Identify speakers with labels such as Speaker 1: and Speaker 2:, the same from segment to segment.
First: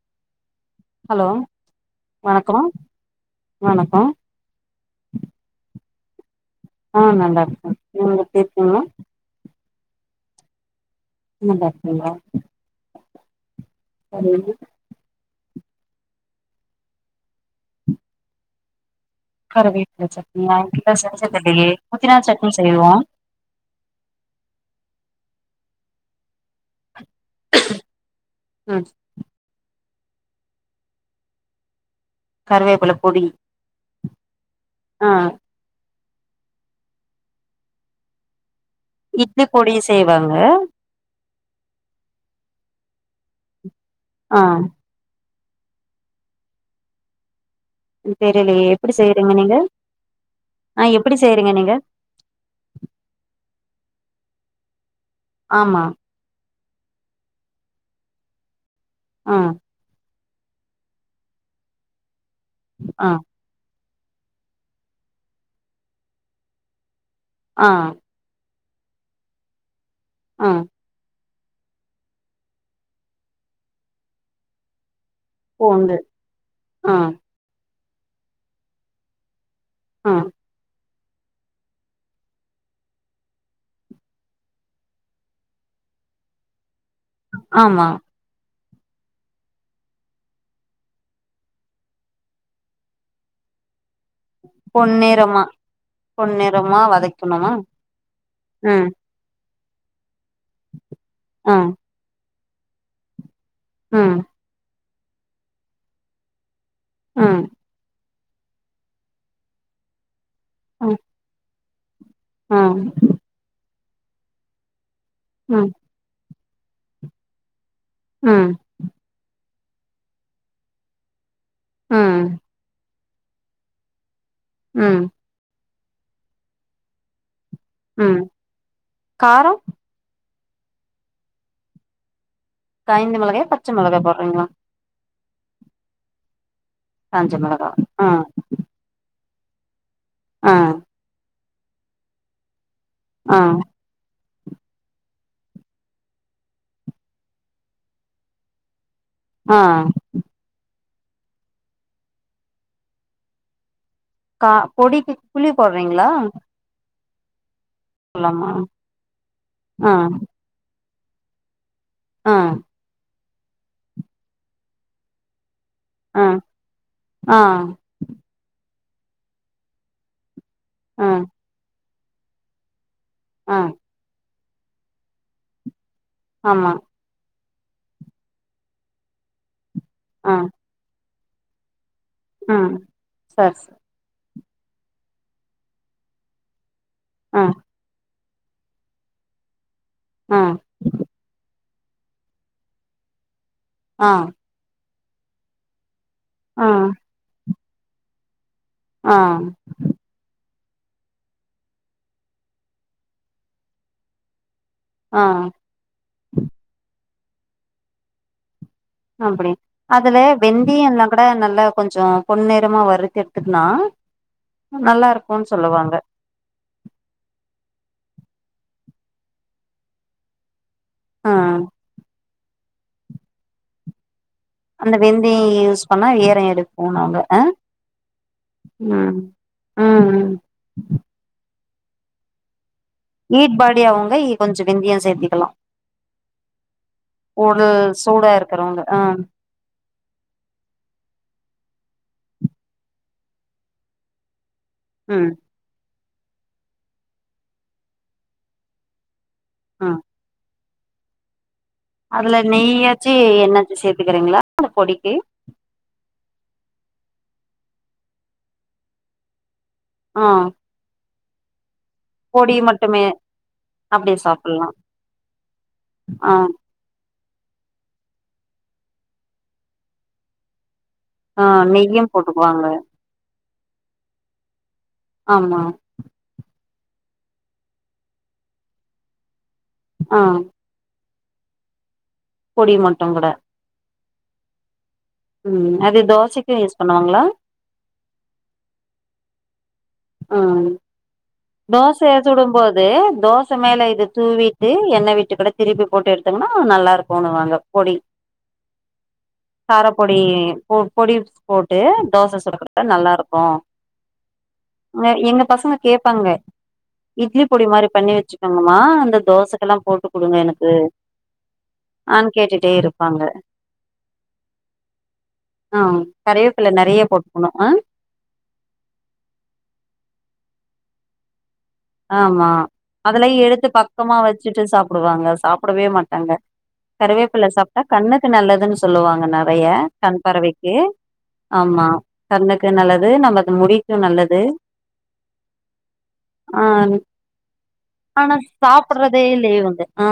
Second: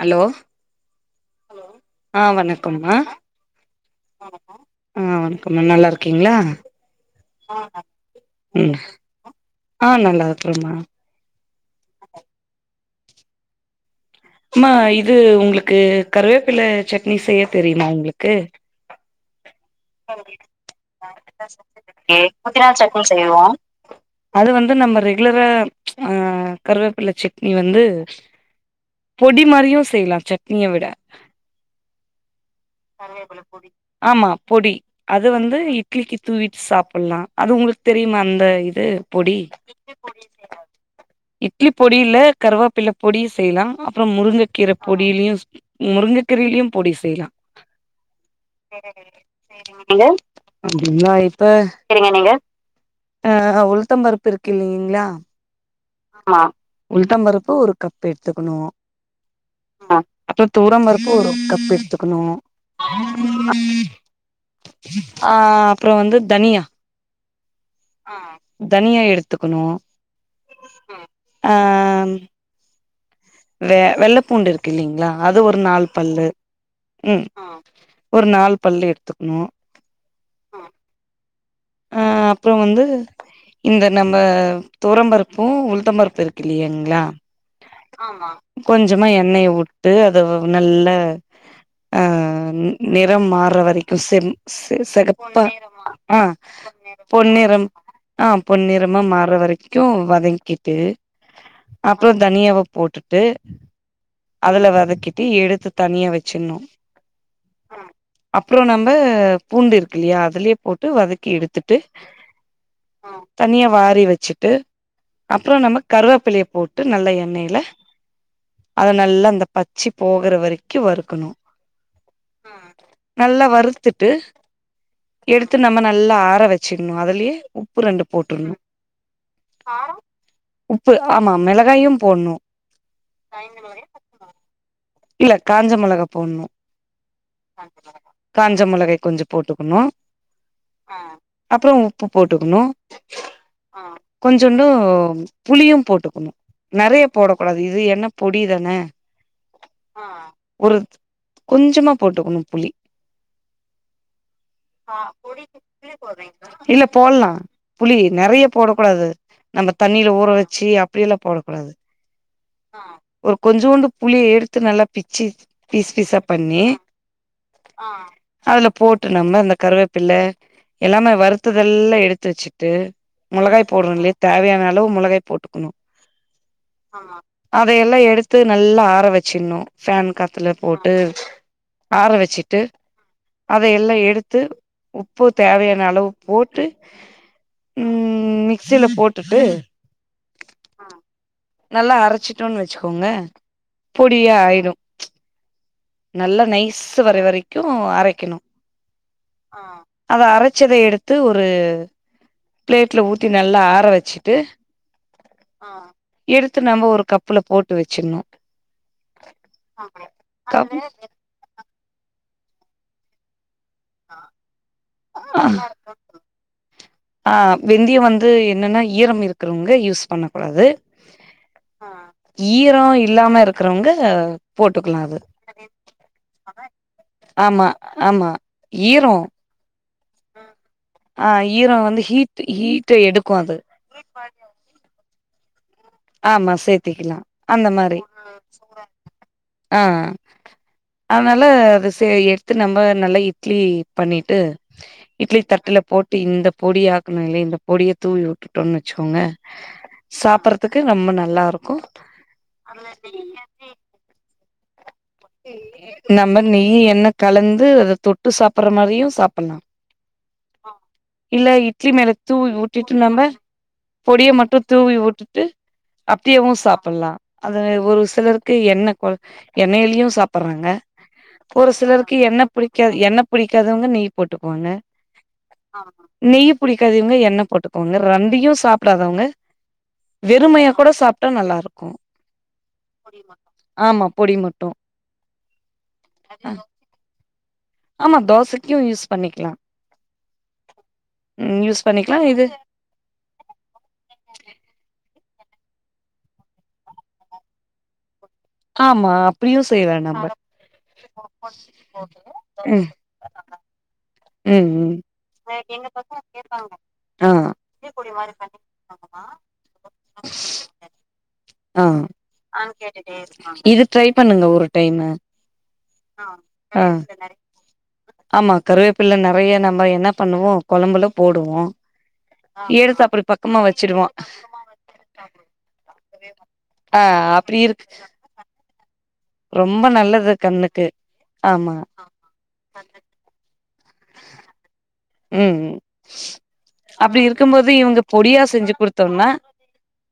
Speaker 1: Hello hello அ
Speaker 2: வணக்கம்
Speaker 1: வணக்கம்மா
Speaker 2: வணக்கம்
Speaker 1: அ வணக்கம் நல்லா இரு ஓகேங்ளா
Speaker 2: அ நா நல்லா இருக்க நீ எப்டி இருக்கீங்க
Speaker 1: அ நல்லா இருக்கே மா
Speaker 2: இன்ன பண்றிங்க
Speaker 1: மா இது உங்ளுக் கு கருவேப்பில சட்னி செய்ய தெரியுமா உங்ளுக்கு
Speaker 2: கருவேப்பில சட்னியா என்கிட்ட செஞ்சதில்லையே புதினா சட்னி
Speaker 1: புதினா
Speaker 2: செய்வோ
Speaker 1: சட்னி செய்வோ அது வந்து நம்ம ரெகுலரா அ கருவேப்பில்ல சட்னி வந்து
Speaker 2: ம்
Speaker 1: பொடி மாரியு செய் செய்லா சட்னிய விட கருவேப்பில பொடி ஆமா பொடி
Speaker 2: ஆ
Speaker 1: அது வந்து இட்லிக்கு தூவிடு சாப்டலா அது உங்ளுக்கு தெரியுமா அந்த இது பொடி
Speaker 2: இட்லி செய்வாங்க
Speaker 1: இட்லி பொடி ல கருவேப் பில்ல பொடி செய்லா அப்புறம்
Speaker 2: ஆ
Speaker 1: முருங்கக்கீர பொடிலியு முருங்கக்கீரையிலியு பொடி செய்லா
Speaker 2: தெரிலியே எப்பிடி செய்றிங்க
Speaker 1: நீங்க அப்டிங்களா இப்ப
Speaker 2: செய்றீங்க நீங்க
Speaker 1: [unintelligible] அ உளுந் உளுத்தம் பருப்பு இருக்கு இல்லிங்ளா
Speaker 2: ஆமா
Speaker 1: உளுத்த பருப்பு ஒரு கப் எடுத்துக்குணு
Speaker 2: ஆ
Speaker 1: அப்றம் துவரம் பருப்பு ஒரு கப் எடுத்துக்கணு
Speaker 2: ஆ
Speaker 1: அ அப்றம் வந்து தனியா
Speaker 2: அ
Speaker 1: தனியா எடுத்துக்குணு
Speaker 2: ஆ
Speaker 1: அ வெ வெள்ள பூண்டு இருக்கு இல்லிங்களா அது ஒரு நால்
Speaker 2: பூண்டு
Speaker 1: பல்லு
Speaker 2: ஆ
Speaker 1: ம் ஒரு நாலு பல்லு எடுத்துக்குணு
Speaker 2: ஆ
Speaker 1: அப்றம் வந்து இந்த நம்ம துரம்பருப்பும் உளுதம்பருப்பு இருக்குல்லியா
Speaker 2: ஆமா
Speaker 1: கொஞ்சமா எண்ணெய வுட்டு அத வந் நல்ல அ நிறம் மாற்ற வரைக் செ செ
Speaker 2: பொன்னிறமா
Speaker 1: செகப்பா அ
Speaker 2: பொன்னிறமா வதக்கணுமா
Speaker 1: பொன்னிறம் அ
Speaker 2: ம்
Speaker 1: பொன்னிறமா மாற்ற வரைக்கு வதக் கிட்டு
Speaker 2: ஆ
Speaker 1: அப்றம் தனியாவ போட்டுட்டு
Speaker 2: ம்
Speaker 1: அதுல வதக் கிட்டு எடுத்து தனியா வெச்சிண்ணு
Speaker 2: ம்
Speaker 1: அப்ற நம்ம பூண்டு இருக்குலையா அதுலயே போட்டு
Speaker 2: ம்
Speaker 1: வதக்கி எடுத்துட்டு
Speaker 2: ம்
Speaker 1: தனியா வாரி வச்சுட்டு அப்றம்
Speaker 2: ம்
Speaker 1: நம்ம கருவாப்பிள்ளைய போட்டு நல்ல எண்ணெயில
Speaker 2: ம்
Speaker 1: அத நல்லா அந்த பச்சு போகிற வரைக்கு வறுக்கணு
Speaker 2: ஆ ஆ
Speaker 1: நல்லா வறுத்துட்டு
Speaker 2: ம்
Speaker 1: எடுத்து நம்ம நல்லா ஆற வச்சுணு அதுலயே உப்பு ரெண்டு
Speaker 2: ம்
Speaker 1: போட்ருணு
Speaker 2: கார
Speaker 1: உப்பு ஆமா மிளகாயும் போட்ணு
Speaker 2: காய்ந்த மொளகாயா பச்சை மொளகா போடுறீங்களா
Speaker 1: இல்ல காஞ்ச மொளகா போட்ணு
Speaker 2: காஞ்ச மிளகா ஆ
Speaker 1: காஞ்ச மொளகை கொஞ்ச போட்டுக்கணு
Speaker 2: ஆ
Speaker 1: அப்புற உப்பு போட்டுக்கணு
Speaker 2: ஆ
Speaker 1: கொஞ்சண்டு புளியு போட்டுக்கணு நறைய போடக்க கூடாது இது என்ன பொடிதானே
Speaker 2: ஆ
Speaker 1: ஒரு கொஞ்சமா போட்டுக்கணு புளி
Speaker 2: கா பொடிக்கு புளி போடுறீங்களா
Speaker 1: இல்ல போட்லா புளி நறையா
Speaker 2: சொல்லாமா
Speaker 1: போடக்கூடாது நம்ம
Speaker 2: ஆ
Speaker 1: தண்ணியில ஊற வச்சு அப்படியல்லா போடக்கூடாது
Speaker 2: ஆ
Speaker 1: ஒரு கொஞ்சோண்டு புளிய எடுத்து நல்லா பிச்சு பீஸ் பீஸா
Speaker 2: ஆ
Speaker 1: பண்ணி
Speaker 2: ஆ
Speaker 1: அதுல போட்டு நம்ம இந்த கருவேப்பில
Speaker 2: ஆ
Speaker 1: எல்லாமே வருத்துதெல்லா எடுத்து வச்சுட்டு
Speaker 2: ஆ
Speaker 1: மொளகாய் போடுறங்லையே தேவையான அளவு மொளகாய போட்டுக்கணு
Speaker 2: ஆமா
Speaker 1: அதையெல்லா எடுத்து நல்லா ஆற வச்சின்ணு ஃபேன்
Speaker 2: ஆ
Speaker 1: காத்துல போட்டு ஆற வச்சிட்டு
Speaker 2: ம் சரி சரி
Speaker 1: அதையெல்லா எடுத்து உப்பு தேவையான அளவு போட்டு
Speaker 2: ஆ
Speaker 1: ம் மிக்சியில போட்டுட்டு
Speaker 2: ஆ
Speaker 1: நல்லா அரைச்சிட்டோன்னு வச்சுக்கோங்க
Speaker 2: ஆ
Speaker 1: பொடியா ஆயிடு நல்ல
Speaker 2: ஆ
Speaker 1: நைஸ் வர வரைக்கு அரைக்கணு
Speaker 2: ஆ
Speaker 1: அத அரை ச்சதை எடுத்து ஒரு பிளேட்ல ஊத்தி நல்லா ஆற வச்சிட்டு
Speaker 2: ஆ
Speaker 1: அ எடுத்து நம்ம ஒரு கப்ல போட்டு வச்சிருணு
Speaker 2: அப்டி அதுல வெந்தியம் எல்லா கூட நல்லா கொஞ்ச பொன் நிற மா நேரமா வருறுத்து எடுத்து னா நல்லா இருக்கும்ன்னு சொல்லுவாங்க
Speaker 1: ஆ வெந்தியம் வந்து என்னென்னா ஈரம் இருக்கிறவங்க யூஸ் பண்ணக்கூடாது
Speaker 2: ஆ
Speaker 1: ஆ ஈர இல்லாம இருக்கிறவங்க
Speaker 2: அந்த
Speaker 1: போட்டுக்கலா அது
Speaker 2: வெந்தியூ யூஸ் பண்ணா ஏரம் எடுப்போ நாங்க
Speaker 1: ஆமா ஆமா ஈரோ
Speaker 2: ம் ம் ம்
Speaker 1: ஈர வந்துஹீட்டு ஹுட்
Speaker 2: ஈட்பாடி அவங்க கொஞ்ச விந்தயம் சேர்த்துக்கலா
Speaker 1: ஆமா சேத்திக்கலா அந்த
Speaker 2: உடல்
Speaker 1: மாதிரிி
Speaker 2: சூடா இருக்கிறவங்க ஆ
Speaker 1: ஆ ஆ அதனால ச எடுத்து நம்ம நல்லா இட்லி பண்ணிட்டு
Speaker 2: ம்
Speaker 1: இட்லி தட்டுல போட் இந்த பொடி ஆக்கணு இல்லைய இந்த பொடிய தூவி உட்டுட்டோன்னு வச்சோங்க
Speaker 2: ம்
Speaker 1: சாப்ப றதுக்கு நம்ம நல்லா இருக்கு
Speaker 2: அதுல நெய்யாச்சு என்னாச்சு சேர்த்துக்கறீங்களா அந்த பொடிக்கு
Speaker 1: நம்ம நீெயும் என்ன கலந்து அத தொட்டு சாப்பிடுற மாரியு சாப்டலா
Speaker 2: ஆ
Speaker 1: இல்ல இட்லி மேலத்
Speaker 2: பொடி
Speaker 1: தூவிட்டிட்டு
Speaker 2: மட்டுமே
Speaker 1: நம
Speaker 2: அப்டியே
Speaker 1: பொடிய மட்டு
Speaker 2: சாப்புட்லா
Speaker 1: தூவி விட்டுட்டு
Speaker 2: ஆ
Speaker 1: அப்படியவு சாப்பிடலா அது ஒரு சிலருக்கு எண்ண கொ எண்ணெய்லயு சாப்பறாங்க
Speaker 2: ஆ
Speaker 1: ஒரு
Speaker 2: நெய்யு
Speaker 1: சிலருக்கு என்ன
Speaker 2: போட்டுக்குவாங்க
Speaker 1: பிடிக்காது என்ன பிடிக் காதவங்க நெய் போட்டுக்குவாங்க
Speaker 2: ஆமா
Speaker 1: நெய் ய் பிடிக்காதவாங்க எண்ண போட்டுக்கவாங்க ரெண்டையு சாப்படாதவங்க
Speaker 2: ஆ
Speaker 1: வெறுமையா கூட சாப் மட்ட நல்லாருக்கு
Speaker 2: பொடி மட்டு கூட
Speaker 1: ஆமா பொடி மட்டு
Speaker 2: ம் அது தோசைக்கு யூஸ் பண்ணுவாங்களா
Speaker 1: ஆமா தோசைக்கு யூஸ் பண்ணிக்கலா ம் யூஸ்
Speaker 2: தோசை
Speaker 1: பண்ணிக்கலா இது
Speaker 2: சுடும் போது தோச மேல இது தூவிட்டு எண்ணெ விட் விட்டுக்கிட்ட திருப்பி போட்டு எடுத்தங்கன்னா நல்லா இருக்கும்னுவாங்க பொடி
Speaker 1: ஆமா அப்டியு செய்யலா
Speaker 2: காரப்பொடி
Speaker 1: நம்ப
Speaker 2: பொடி போட்டு தோச
Speaker 1: ம்
Speaker 2: சுடுறது நல்லாருக்கு ம் எங்க பசங்க கேப்பாங்க
Speaker 1: ஆ
Speaker 2: இட்லி பொடி மாரி பண்ணி வச்சுக்கோங்கம்மா அந்த தோசைக்கெல்லா போட்டு குடுங்க எனக்கு
Speaker 1: ஆ
Speaker 2: நானு கேட்டுட்டே இருப்ப
Speaker 1: இது ட்ரை பண்ணுங்க ஒரு டைமு
Speaker 2: கருவேப்பிள்ள
Speaker 1: ஆ
Speaker 2: நெறைய போட்டுக்கணு ஆ
Speaker 1: ஆமா கருவேப்பல்ல நெறைய நம்ம என்னா பண்ணுவோ கொழம்புல போடுவோ
Speaker 2: ஆமா
Speaker 1: எடுத்து அப்டி
Speaker 2: அதுலயு
Speaker 1: பக்கமா
Speaker 2: எடுத்து
Speaker 1: வச்சிடுவோ
Speaker 2: பக்கமா வச்சுட்டு சாப்டுவாங்க சாப்டவே மாட்டாங்க
Speaker 1: ஆ
Speaker 2: கருவேப்பில
Speaker 1: அப்டி
Speaker 2: சாப்ட்டா
Speaker 1: இருக்கு
Speaker 2: கண்ணுக்கு நல்லதுன்னு சொல் நெறைய
Speaker 1: ரொம்ப
Speaker 2: கண்
Speaker 1: நல்லது
Speaker 2: பார்வைக்கு
Speaker 1: கண்ணுக்கு
Speaker 2: ஆமா கண்ணுக்கு நல்லது நமக்கு முடி க்கு நல்லது
Speaker 1: ம் ம்
Speaker 2: ஆ
Speaker 1: அப்டி இருக்கும்போது இவங்க
Speaker 2: ஆனா
Speaker 1: பொடியா செஞ்சு
Speaker 2: சாப்டுறதே
Speaker 1: குடுத்தோம்னா
Speaker 2: இல்ல இவங்க ஆ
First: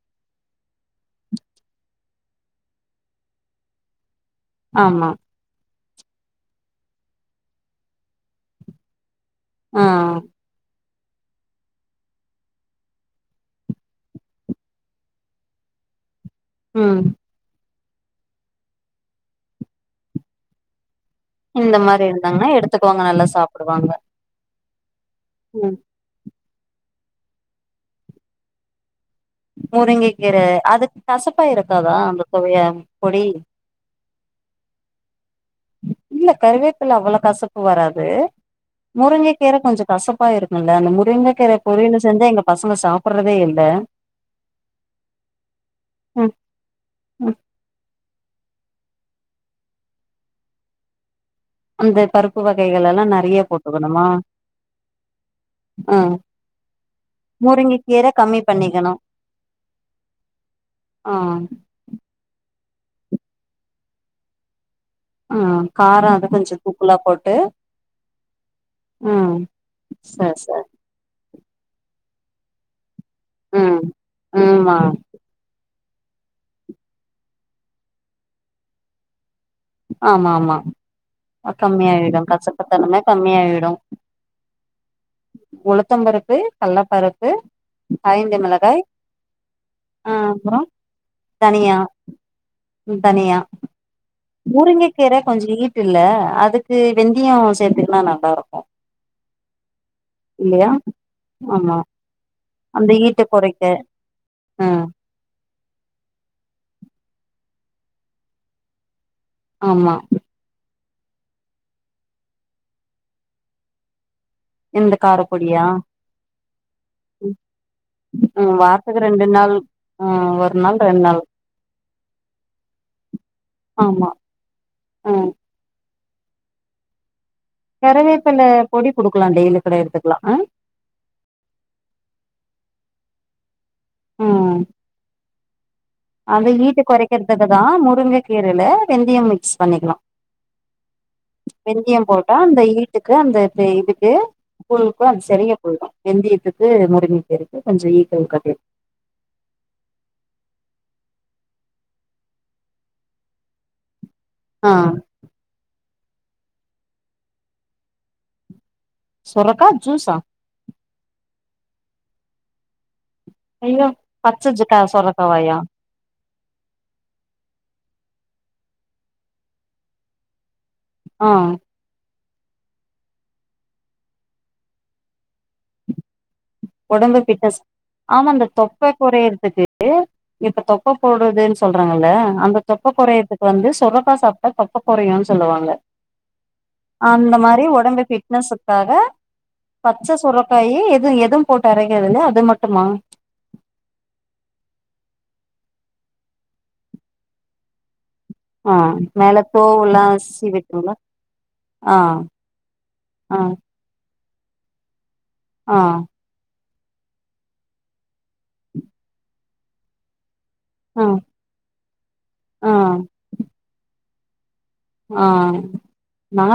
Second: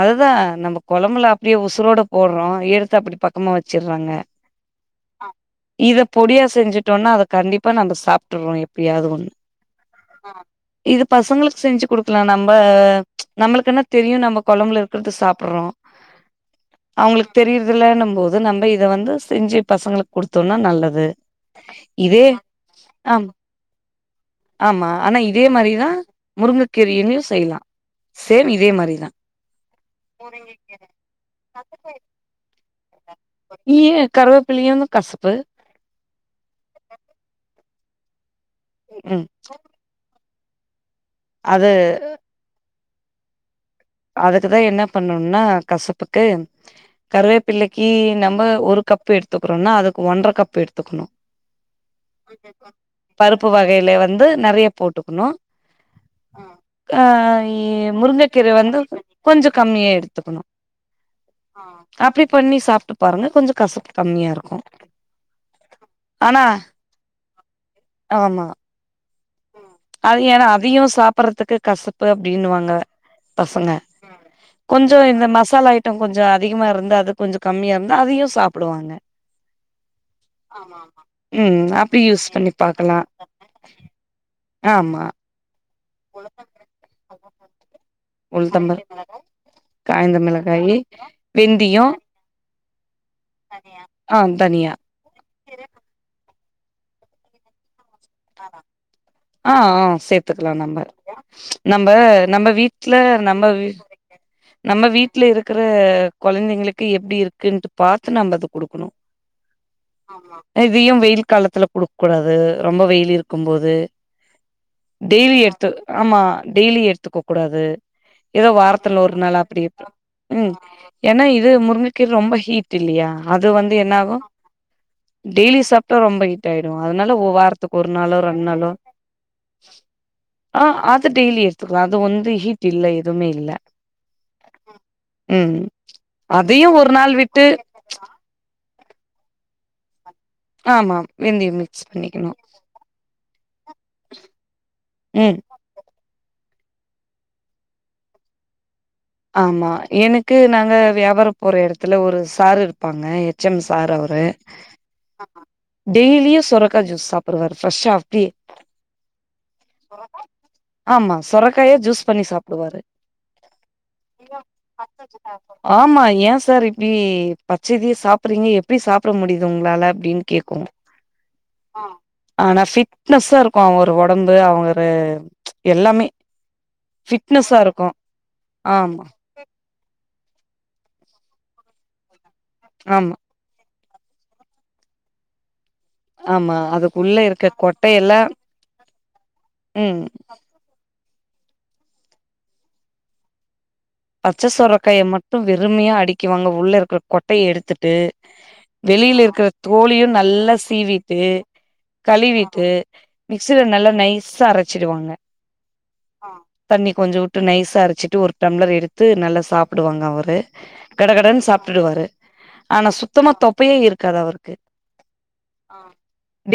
Speaker 1: அதுதா நம்ம கொழம்புல அப்டியே உசுரோட போடுறோ எடுத்து அப்படி பக்கமா வச்சடுறாங்க
Speaker 2: ஆமா
Speaker 1: இத பொடியா செஞ்சுட்டோனா அத கண்டிப்பா நம்ம சாப்பிட்டுறோ எப்டியாவது ஒன்னு
Speaker 2: ஆ
Speaker 1: இது பசங்களுக்கு செஞ்சு குடுக்கலா நம்ப நம்மளுக்கு என்ன தெரியு நம்ம கொழம்புல இருக்கிறது சாப்பறோ
Speaker 2: ம்
Speaker 1: அவங்களுக்கு தெரியுதுலன்னு போது நம்ம இத வந்து செஞ்சு பசங்களுக்கு குடுத்தோனா நல்லது
Speaker 2: இந்த மாரி
Speaker 1: இதே
Speaker 2: இருந்தாங்கன்னா எடுத்துக்கவாங்க நல்லா
Speaker 1: ஆம்
Speaker 2: சாப்டுவாங்க
Speaker 1: ஆமா ஆனா இதே மாரிதா முருங்கக்கீரையுமே செய்யலா சேம் இதே மாரிதா
Speaker 2: முருங்க கீர அதுக்கு கசப்பா இருக்காதா அந்த சுவைய பொடி
Speaker 1: ஏ கருவேப்பிலையு தா கசப்பு
Speaker 2: இல்ல கருவேப்பில அவ்வள கசப்பு வராது
Speaker 1: ம்
Speaker 2: முருங்கை கீர கொஞ்ச கசப் அப்பா இருக்குல்ல அந்த முருங்க கீற
Speaker 1: அது
Speaker 2: பொறில செஞ்சா எங்க பசங்க சாப்படறதே இல்ல
Speaker 1: அதுக்குதா என்னா பண்ணுன்னா கசப்புக்கு கருவேப்பில்லைக்கு நம் ம ஒரு கப்பு எடுத்துக்கிறோம்னா அதுக்கு ஒன்றரை கப் எடுத்துக்கணு
Speaker 2: அந்த பருப்பு வகைகள் எல்லா நெறைய
Speaker 1: பருப்பு வகையில
Speaker 2: போட்டுக்கணுமா
Speaker 1: வந்து நெறைய போட்டுக்கணு
Speaker 2: ஆ
Speaker 1: ஆ இ
Speaker 2: முருங்கை கீர கம்மி
Speaker 1: முருங்கக்கீர வந்து
Speaker 2: பண்ணிக்கணு
Speaker 1: கொஞ்ச கம்மியா எடுத்துக்கணு
Speaker 2: ஆ
Speaker 1: அப்டி பண்ணி சாப் ட்டு பாருங்க கொஞ்ச கசப்பு கம்மியா இருக்கு
Speaker 2: ஆ கார அது
Speaker 1: ஆனா
Speaker 2: கொஞ்ச தூக்கலா போட்டு
Speaker 1: ம் அது
Speaker 2: சரி
Speaker 1: ஏன்னா
Speaker 2: சரி
Speaker 1: அதையு சாப்புறதுக்கு கசப்பு அப்டினுவாங்க பசங்க
Speaker 2: ம் ஆமா
Speaker 1: கொஞ்ச இந்த மசாலா ட்ட கொஞ்ச அதிகமா இருந்த அது கொஞ்ச கம்மியா இருந்தா அதையு சாப்டுவாங்க
Speaker 2: ஆமா ஆமா
Speaker 1: ம் அப்டி யூஸ்
Speaker 2: கம்மியாயிடும்
Speaker 1: பண்ணி
Speaker 2: கசப்பு
Speaker 1: பாக்கலா
Speaker 2: தன்ம கம்மியாயிடும்
Speaker 1: ஆமா
Speaker 2: உளுத்தம் பருப்பு கள்ளப்பருப்பு காய்ந்த மிளகாய்
Speaker 1: உளுத்தம்பரு
Speaker 2: ஆ
Speaker 1: காய்ந்த
Speaker 2: அப்றோ
Speaker 1: மிளகாய்
Speaker 2: தனியா
Speaker 1: வெந்தியோ ஆ தனியா
Speaker 2: முருங்க கீர கொஞ்சோ ஹீட்டுல்ல அதுக்கு வெந்தியோ சேத்துக்குனா நல்லா இருக்கு.
Speaker 1: ஆ ஆ சேத்துக்லா
Speaker 2: இல்லையா
Speaker 1: நம்ப
Speaker 2: ஆமா
Speaker 1: நம்ப நம்ம
Speaker 2: அந்த
Speaker 1: வீட்ல
Speaker 2: ஈட்ட
Speaker 1: நம்ம
Speaker 2: கொறைக்க
Speaker 1: வீ
Speaker 2: ம்
Speaker 1: நம்ம வீட்ல இருக்குற கொழந்தேங்களுக்கு எப்டி இருக் குன்ட்டு பாத்து நம்ப அத குடுக்குணு
Speaker 2: ஆமா
Speaker 1: ஏ இதையு வெயில் காலத்துல குடுக்க கூடாது. ரொம்ப வெயில் இருக்கும் போது
Speaker 2: இந்த
Speaker 1: டெய்லி
Speaker 2: காரப்பொடியா
Speaker 1: எடுத்து ஆமா டெய்லி எடுத்துக்க கூடாது. எதோ
Speaker 2: ம்
Speaker 1: வாரத்துல
Speaker 2: வாரத்துக்கு
Speaker 1: ஒரு
Speaker 2: ரெண்டு
Speaker 1: நாள் அப்டி இப்
Speaker 2: ஆ
Speaker 1: ம்
Speaker 2: ஒரு நாள் ரெண்டு நாள்
Speaker 1: ஏனா இது முருங்ககீர ரொம்ப ஹீட் இல்லீயா. அது வந்து என்ன
Speaker 2: ஆமா
Speaker 1: ஆகு
Speaker 2: ம்
Speaker 1: டெய்லி சாப்டா ரொம்ப ஹீட் ஆயிடு. அதுனால ஒ வார ரத்துக்கு ஒரு நாளோ
Speaker 2: கருவேப்பில
Speaker 1: ரெண்நாளோ
Speaker 2: பொடி குடுக்கலா டெய்லி கூட எடுத்துக்கலா ஆ
Speaker 1: அ அது டெய்லி எடுத்துக்லா அதுவொந்து ஹீட் ட்டு இல்ல எதுமே இல்ல
Speaker 2: ம்
Speaker 1: ம்
Speaker 2: அந்த
Speaker 1: அதையு
Speaker 2: ஹீட்டு
Speaker 1: ஒரு நாள் விட்டு
Speaker 2: கொறக்கிறதுக்குதா முருங்க கீரல வெந்தயம் மிக்ஸ் பண்ணிக்லா.
Speaker 1: ஆமா வெந்தயம் மிக்ஸ்
Speaker 2: வெந்தியம்
Speaker 1: பண்ணிக்கணு
Speaker 2: போட்டா அந்த ஹீட்டுக்கு அந்த ந்த இதுக்கு கூழ்க்கு அது
Speaker 1: ம்
Speaker 2: செறியா போய்டு வெந்தியத்துக் வந்து [unintelligible] இருக்கு கொஞ்சோ [unintelligible]
Speaker 1: ஆமா எனக்கு நாங்க வியாபாரோ போற எடத்துல ஒரு சார் இருப்பாங்க. எச் எம் சார் அவர் வ
Speaker 2: ஆ
Speaker 1: டெய்லியு சொரக்கா ஜூஸ் சாப்புடுவாரு ஃப்ரஷ்ஷா அப்டியே
Speaker 2: சொரக்கா ஜூஸா
Speaker 1: க்காய ஜூஸ் பண்ணி சாப்டுவாரு.
Speaker 2: ஐயோ பச்ச ஜக்கா சொரக்காவாயா
Speaker 1: ஆமா ஏ சார் இப்டி பச்ச இதயே சாப்புறீங்க எப்டி சாப்ட முடியுது உங்ளால அப்டினு கேக்கு
Speaker 2: ஆ
Speaker 1: ஆனா ஃபிட்னஸ்ஸா இருக்கு அவரு ஒடம்பு அவங்கரு எல்லாமே
Speaker 2: ஒடம்பு
Speaker 1: ஃபிட்னஸா
Speaker 2: ஃபிட்னஸ்
Speaker 1: இருக்கும்.
Speaker 2: ஆமா அந்த தொப்ப
Speaker 1: ஆமா,
Speaker 2: கொறையுறதுக்கு இப்ப தொப்ப போடுறதுனு சொல்றாங்கல்ல அந்த தொப்ப
Speaker 1: ஆமா,
Speaker 2: கொறையுறதுக்கு வந்து சொரக்கா சாப்ட்டா தொப்ப கொறையுனு சொல்லுவாங்க
Speaker 1: ஆமா. அதுக்குள்ள
Speaker 2: அந்த
Speaker 1: இருக்க
Speaker 2: மாரி ஒடம்பு
Speaker 1: கொட்டையெல்லாம்
Speaker 2: ஃபிட்னஸுக்காக
Speaker 1: ம்.
Speaker 2: பச்சை சொரக்காயே எது எதுவும் போட்டு அரைக்கறதில்ல அது மட்டுமா?
Speaker 1: பச்ச சொரக்காய மட்டு வெறுமையா அடிக்குவாங்க உள்ள இருக்குற கொட்டைய எடுத்துட்டு
Speaker 2: ஆ
Speaker 1: வெளில
Speaker 2: மேல
Speaker 1: இருக்குற
Speaker 2: தோவுல்லா
Speaker 1: தோழையு நல்லா
Speaker 2: சீவிட்டுங்களா
Speaker 1: சீவிட்டு
Speaker 2: ஆ
Speaker 1: கழுவீட்டு
Speaker 2: ஆ
Speaker 1: மிக்சில நல்லா நைஸா அறச்சிருவாங்க.
Speaker 2: ஆ
Speaker 1: தண்ணி கொஞ்சோ வுட்டு நைஸா அரச்சிட்டு ஒரு டம்ளர் எடுத்து நல்லா சாப்புடுவாங்க அவரு
Speaker 2: ஆ
Speaker 1: கடகடன்னு சாப்புட்டுருவாரு
Speaker 2: ஆ
Speaker 1: ஆனா சுத்தமா தொப்பையே இருக்காது. அவருக்கு
Speaker 2: ஆ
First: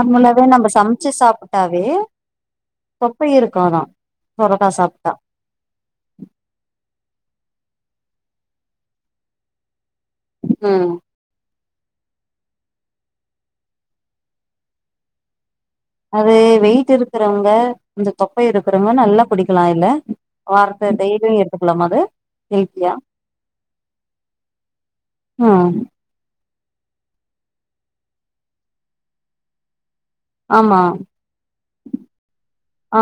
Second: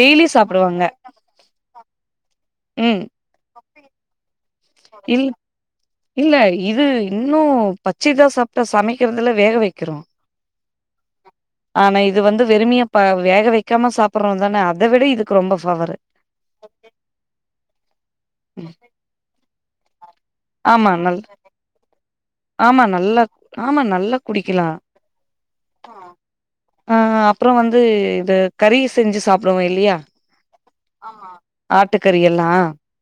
Speaker 1: டெய்லி
Speaker 2: நம்ம
Speaker 1: சாப்டுவாங்க
Speaker 2: சமச்சு சாப்புட்டாவே
Speaker 1: ம்
Speaker 2: தொப்ப இருக்காதா சொரக்கா சாப்ட்டா.
Speaker 1: இல் இல்ல இது இன்னு பச்சைதா சாப்ட்டா சமைக்கறதுல வேக வைக்கிறோ.
Speaker 2: ம்
Speaker 1: ஆனா இது வந்து வெறுமையா ப வேக வெக்காம சாப்புட்றோ தான அத விட இதுக்கு ரொம்ப ஃபவரு
Speaker 2: அது வெயிட் இருக்குறவுங்க, இந்த தொப்ப இருக்குறவுங்க நல்லா குடிக்கலா இல்ல வாரத்த
Speaker 1: ஆமா நல்
Speaker 2: டெய்லியு எடுத்துக்கலாமா அது
Speaker 1: ஆமா
Speaker 2: ஹெல்த்தியா
Speaker 1: நல்ல ஆமா நல்லா குடிக்கலா.
Speaker 2: ம்
Speaker 1: அ அப்பறோ வந்து இத கறி செஞ்சு சாப்டுவோ இல்லியா
Speaker 2: ஆமா
Speaker 1: ஆட்டுக்கறி எல்லா
Speaker 2: ஆ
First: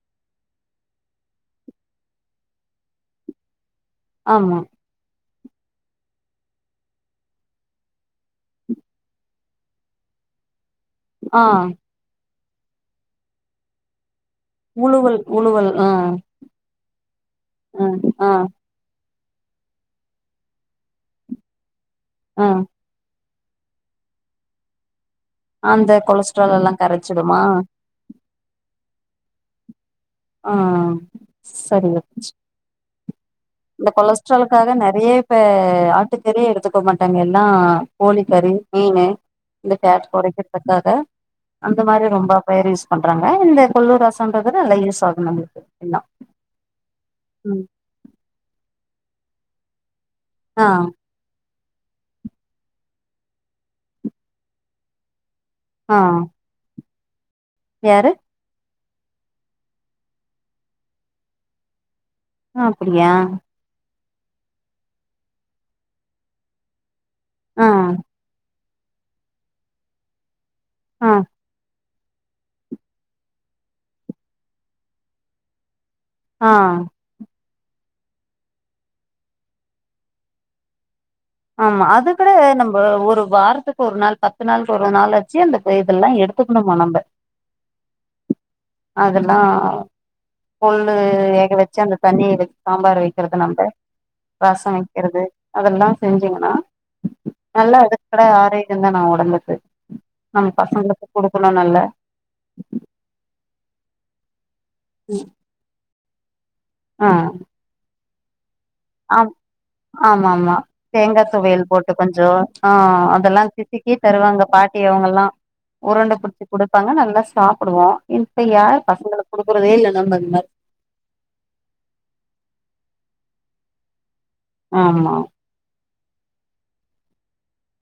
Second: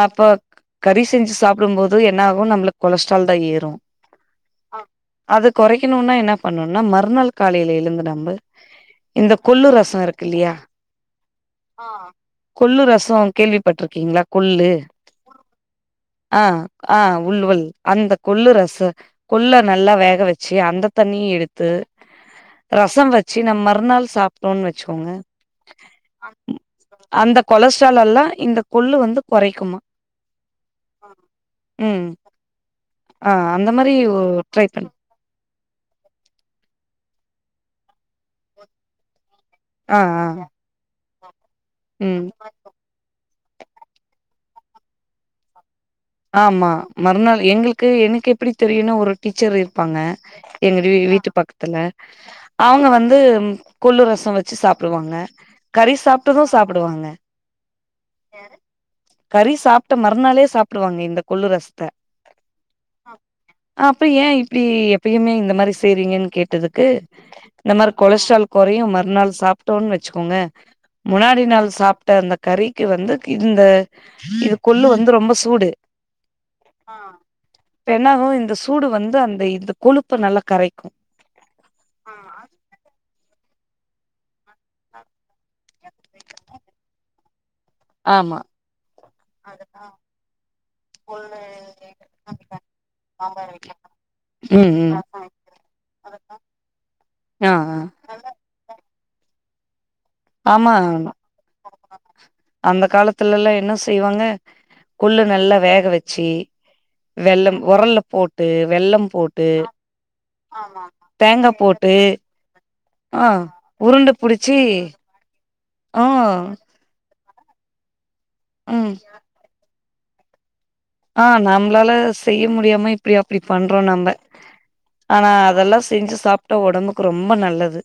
Speaker 1: அப்ப கறி செஞ்சு சாப்டும் போது என்ன ஆகு நம்மளுக்கு கொலஸ்ட்ரால்தா ஏறு
Speaker 2: ஆமா
Speaker 1: அத கொறைக்கணுனா என்ன பண்ணுன்னா மறுநாள் காலைல எழுந்து நம்ப இந்த கொல்லு ரசோ இருக்கில்லியா
Speaker 2: அ
Speaker 1: கொல்லு ரசோ கேள்விப்பட்ருக்கீங்ளா? கொள்ளு
Speaker 2: உழுவல் உழுவல் ஆ
Speaker 1: அ அ உள்வல்
Speaker 2: ஆ
Speaker 1: அந்த
Speaker 2: ஆ
Speaker 1: கொள்ளு ரசு கொள்ள நல்லா வேக வெச்சு அந்த தண்ணி எடுத்து
Speaker 2: ஆ
Speaker 1: ரசம் வச்சி நம் மறுநாள் சாப்டோன் வச்சுக்கோங்க
Speaker 2: அந்த கொலஸ்ட்ரால் எல்லா
Speaker 1: [inaudible] அந்த
Speaker 2: கரைச்சிடுமா
Speaker 1: கொலஸ்ட்ரால் எல்லா இந்த கொள்ளு வந்து கொறைக்குமா
Speaker 2: அ [unintelligible]
Speaker 1: ம் ஆ அந்த
Speaker 2: இந்த
Speaker 1: மாரி ட்ரை
Speaker 2: கொலஸ்ட்ராலுக்காக
Speaker 1: பண்ணு
Speaker 2: நெறைய இப்ப ஆட்டுக்கறி எடுத்துக்க மாட்டாங்க எல்லா கோழிக்கறி மீனு இந்த
Speaker 1: ஆ
Speaker 2: ஃபேட்
Speaker 1: ஆ
Speaker 2: கொறைக்கிற்துக்காக அந்த மாரி
Speaker 1: ம்
Speaker 2: ரொம்ப பேரு யூஸ் பண்றாங்க இந்த கொள்ளு ரசம்ன்றதது [unintelligible]
Speaker 1: ஆம்மா மறுநாள் எங்களுக்கு எனக்கு எப்படி தெரியுனா ஒரு டீச்சர் இருப்பாங்க
Speaker 2: ஆ
Speaker 1: எங்க வீ வீ வீட்டு பக்க த்துல அவுங்க வந்து ம் கொள்ளு ரசோ வெச்சி சாப்டுவாங்க
Speaker 2: ஆ
Speaker 1: கறி சாப்ட்டது சாப்புடுவாங்க
Speaker 2: யாரு
Speaker 1: கறி சாப்ட்ட மறுநாளே சாப்டுவாங்க இந்த கொள்ளு ரசத்த
Speaker 2: அ அப்படியா
Speaker 1: அப்ப ஏ இப்டி எப்பயுமே இந்த மாரி செய்றீங்கன் கேட்டதுக்கு
Speaker 2: ஆ
Speaker 1: இந்த மாரி கொலஸ்ட்ரால் கொறையு மறுநாள் சாப்ட்டோன் வெச்சுக்கோங்க
Speaker 2: ஆ
Speaker 1: முன்னாடி நாள் சாப் ட்ட அந்த கறிக்கு வந்து இந்த இது கொள்ளு வந்து ரொம்ப சூடு
Speaker 2: ஆ
Speaker 1: இப் என்னாகு இந்த சூடு வந்து அந்த இந்த கொழுப்ப நல்லா கரைக்கு
Speaker 2: ஆமா அது கூட நம்ப ஒரு வாரத்துக் ஒரு நாள் பத்து நாளுக் ஒரு நாளுக் ச்சி இந்த இதெல்லா எடுத்துக்ணுமா நம்ப
Speaker 1: ஆமா
Speaker 2: அதெல்லா கொள்ளு வேக வெச்சி அந்த தண்ணிய வெ சாம்பார வைக்கறதுனால ரசோ
Speaker 1: ம் ம்
Speaker 2: வெக்கிறது அதெல்லா செஞ்சீங்கன்னா
Speaker 1: ஆ ஆ
Speaker 2: நல்லா அதுக்கட ஆரோக்கியந்தானா ஒடம்பக்கு
Speaker 1: ஆமா [inaudible] அந்த காலத்துலெல்லா என்ன செய்வாங்க கொள்ளு நல்லா வேக வெச்சி
Speaker 2: ஆ
Speaker 1: வெள்ளம் ஒரல்ல போட்
Speaker 2: ஆ ஆமா ஆமா தேங்கா துவையல் போட்டு கொஞ்சோ அ
Speaker 1: ஆ
Speaker 2: அதெல்லா சிசுக்கி
Speaker 1: உருண்ட
Speaker 2: தருவாங்க
Speaker 1: புடிச்சி
Speaker 2: பாட்டி அவுங்கெல்லா
Speaker 1: ஆ
Speaker 2: உருண்ட புட்ச்சி குடுப்பாங்க நல்லா சா சாப்பிடுவோம் இப்ப யாரு
Speaker 1: ம்
Speaker 2: பசங்களுக்கு கொடுக்குறதே இல்லை நம்ம
Speaker 1: அ நம்ப்ளால செய்ய முடியாம இப்டி அப்டி பண்றோ நம்ப
Speaker 2: ஆமா
Speaker 1: ஆனா அதெல்லா செஞ்சு சாப்ட்டா ஒடம்புக்கு ரொம்ப நல்லது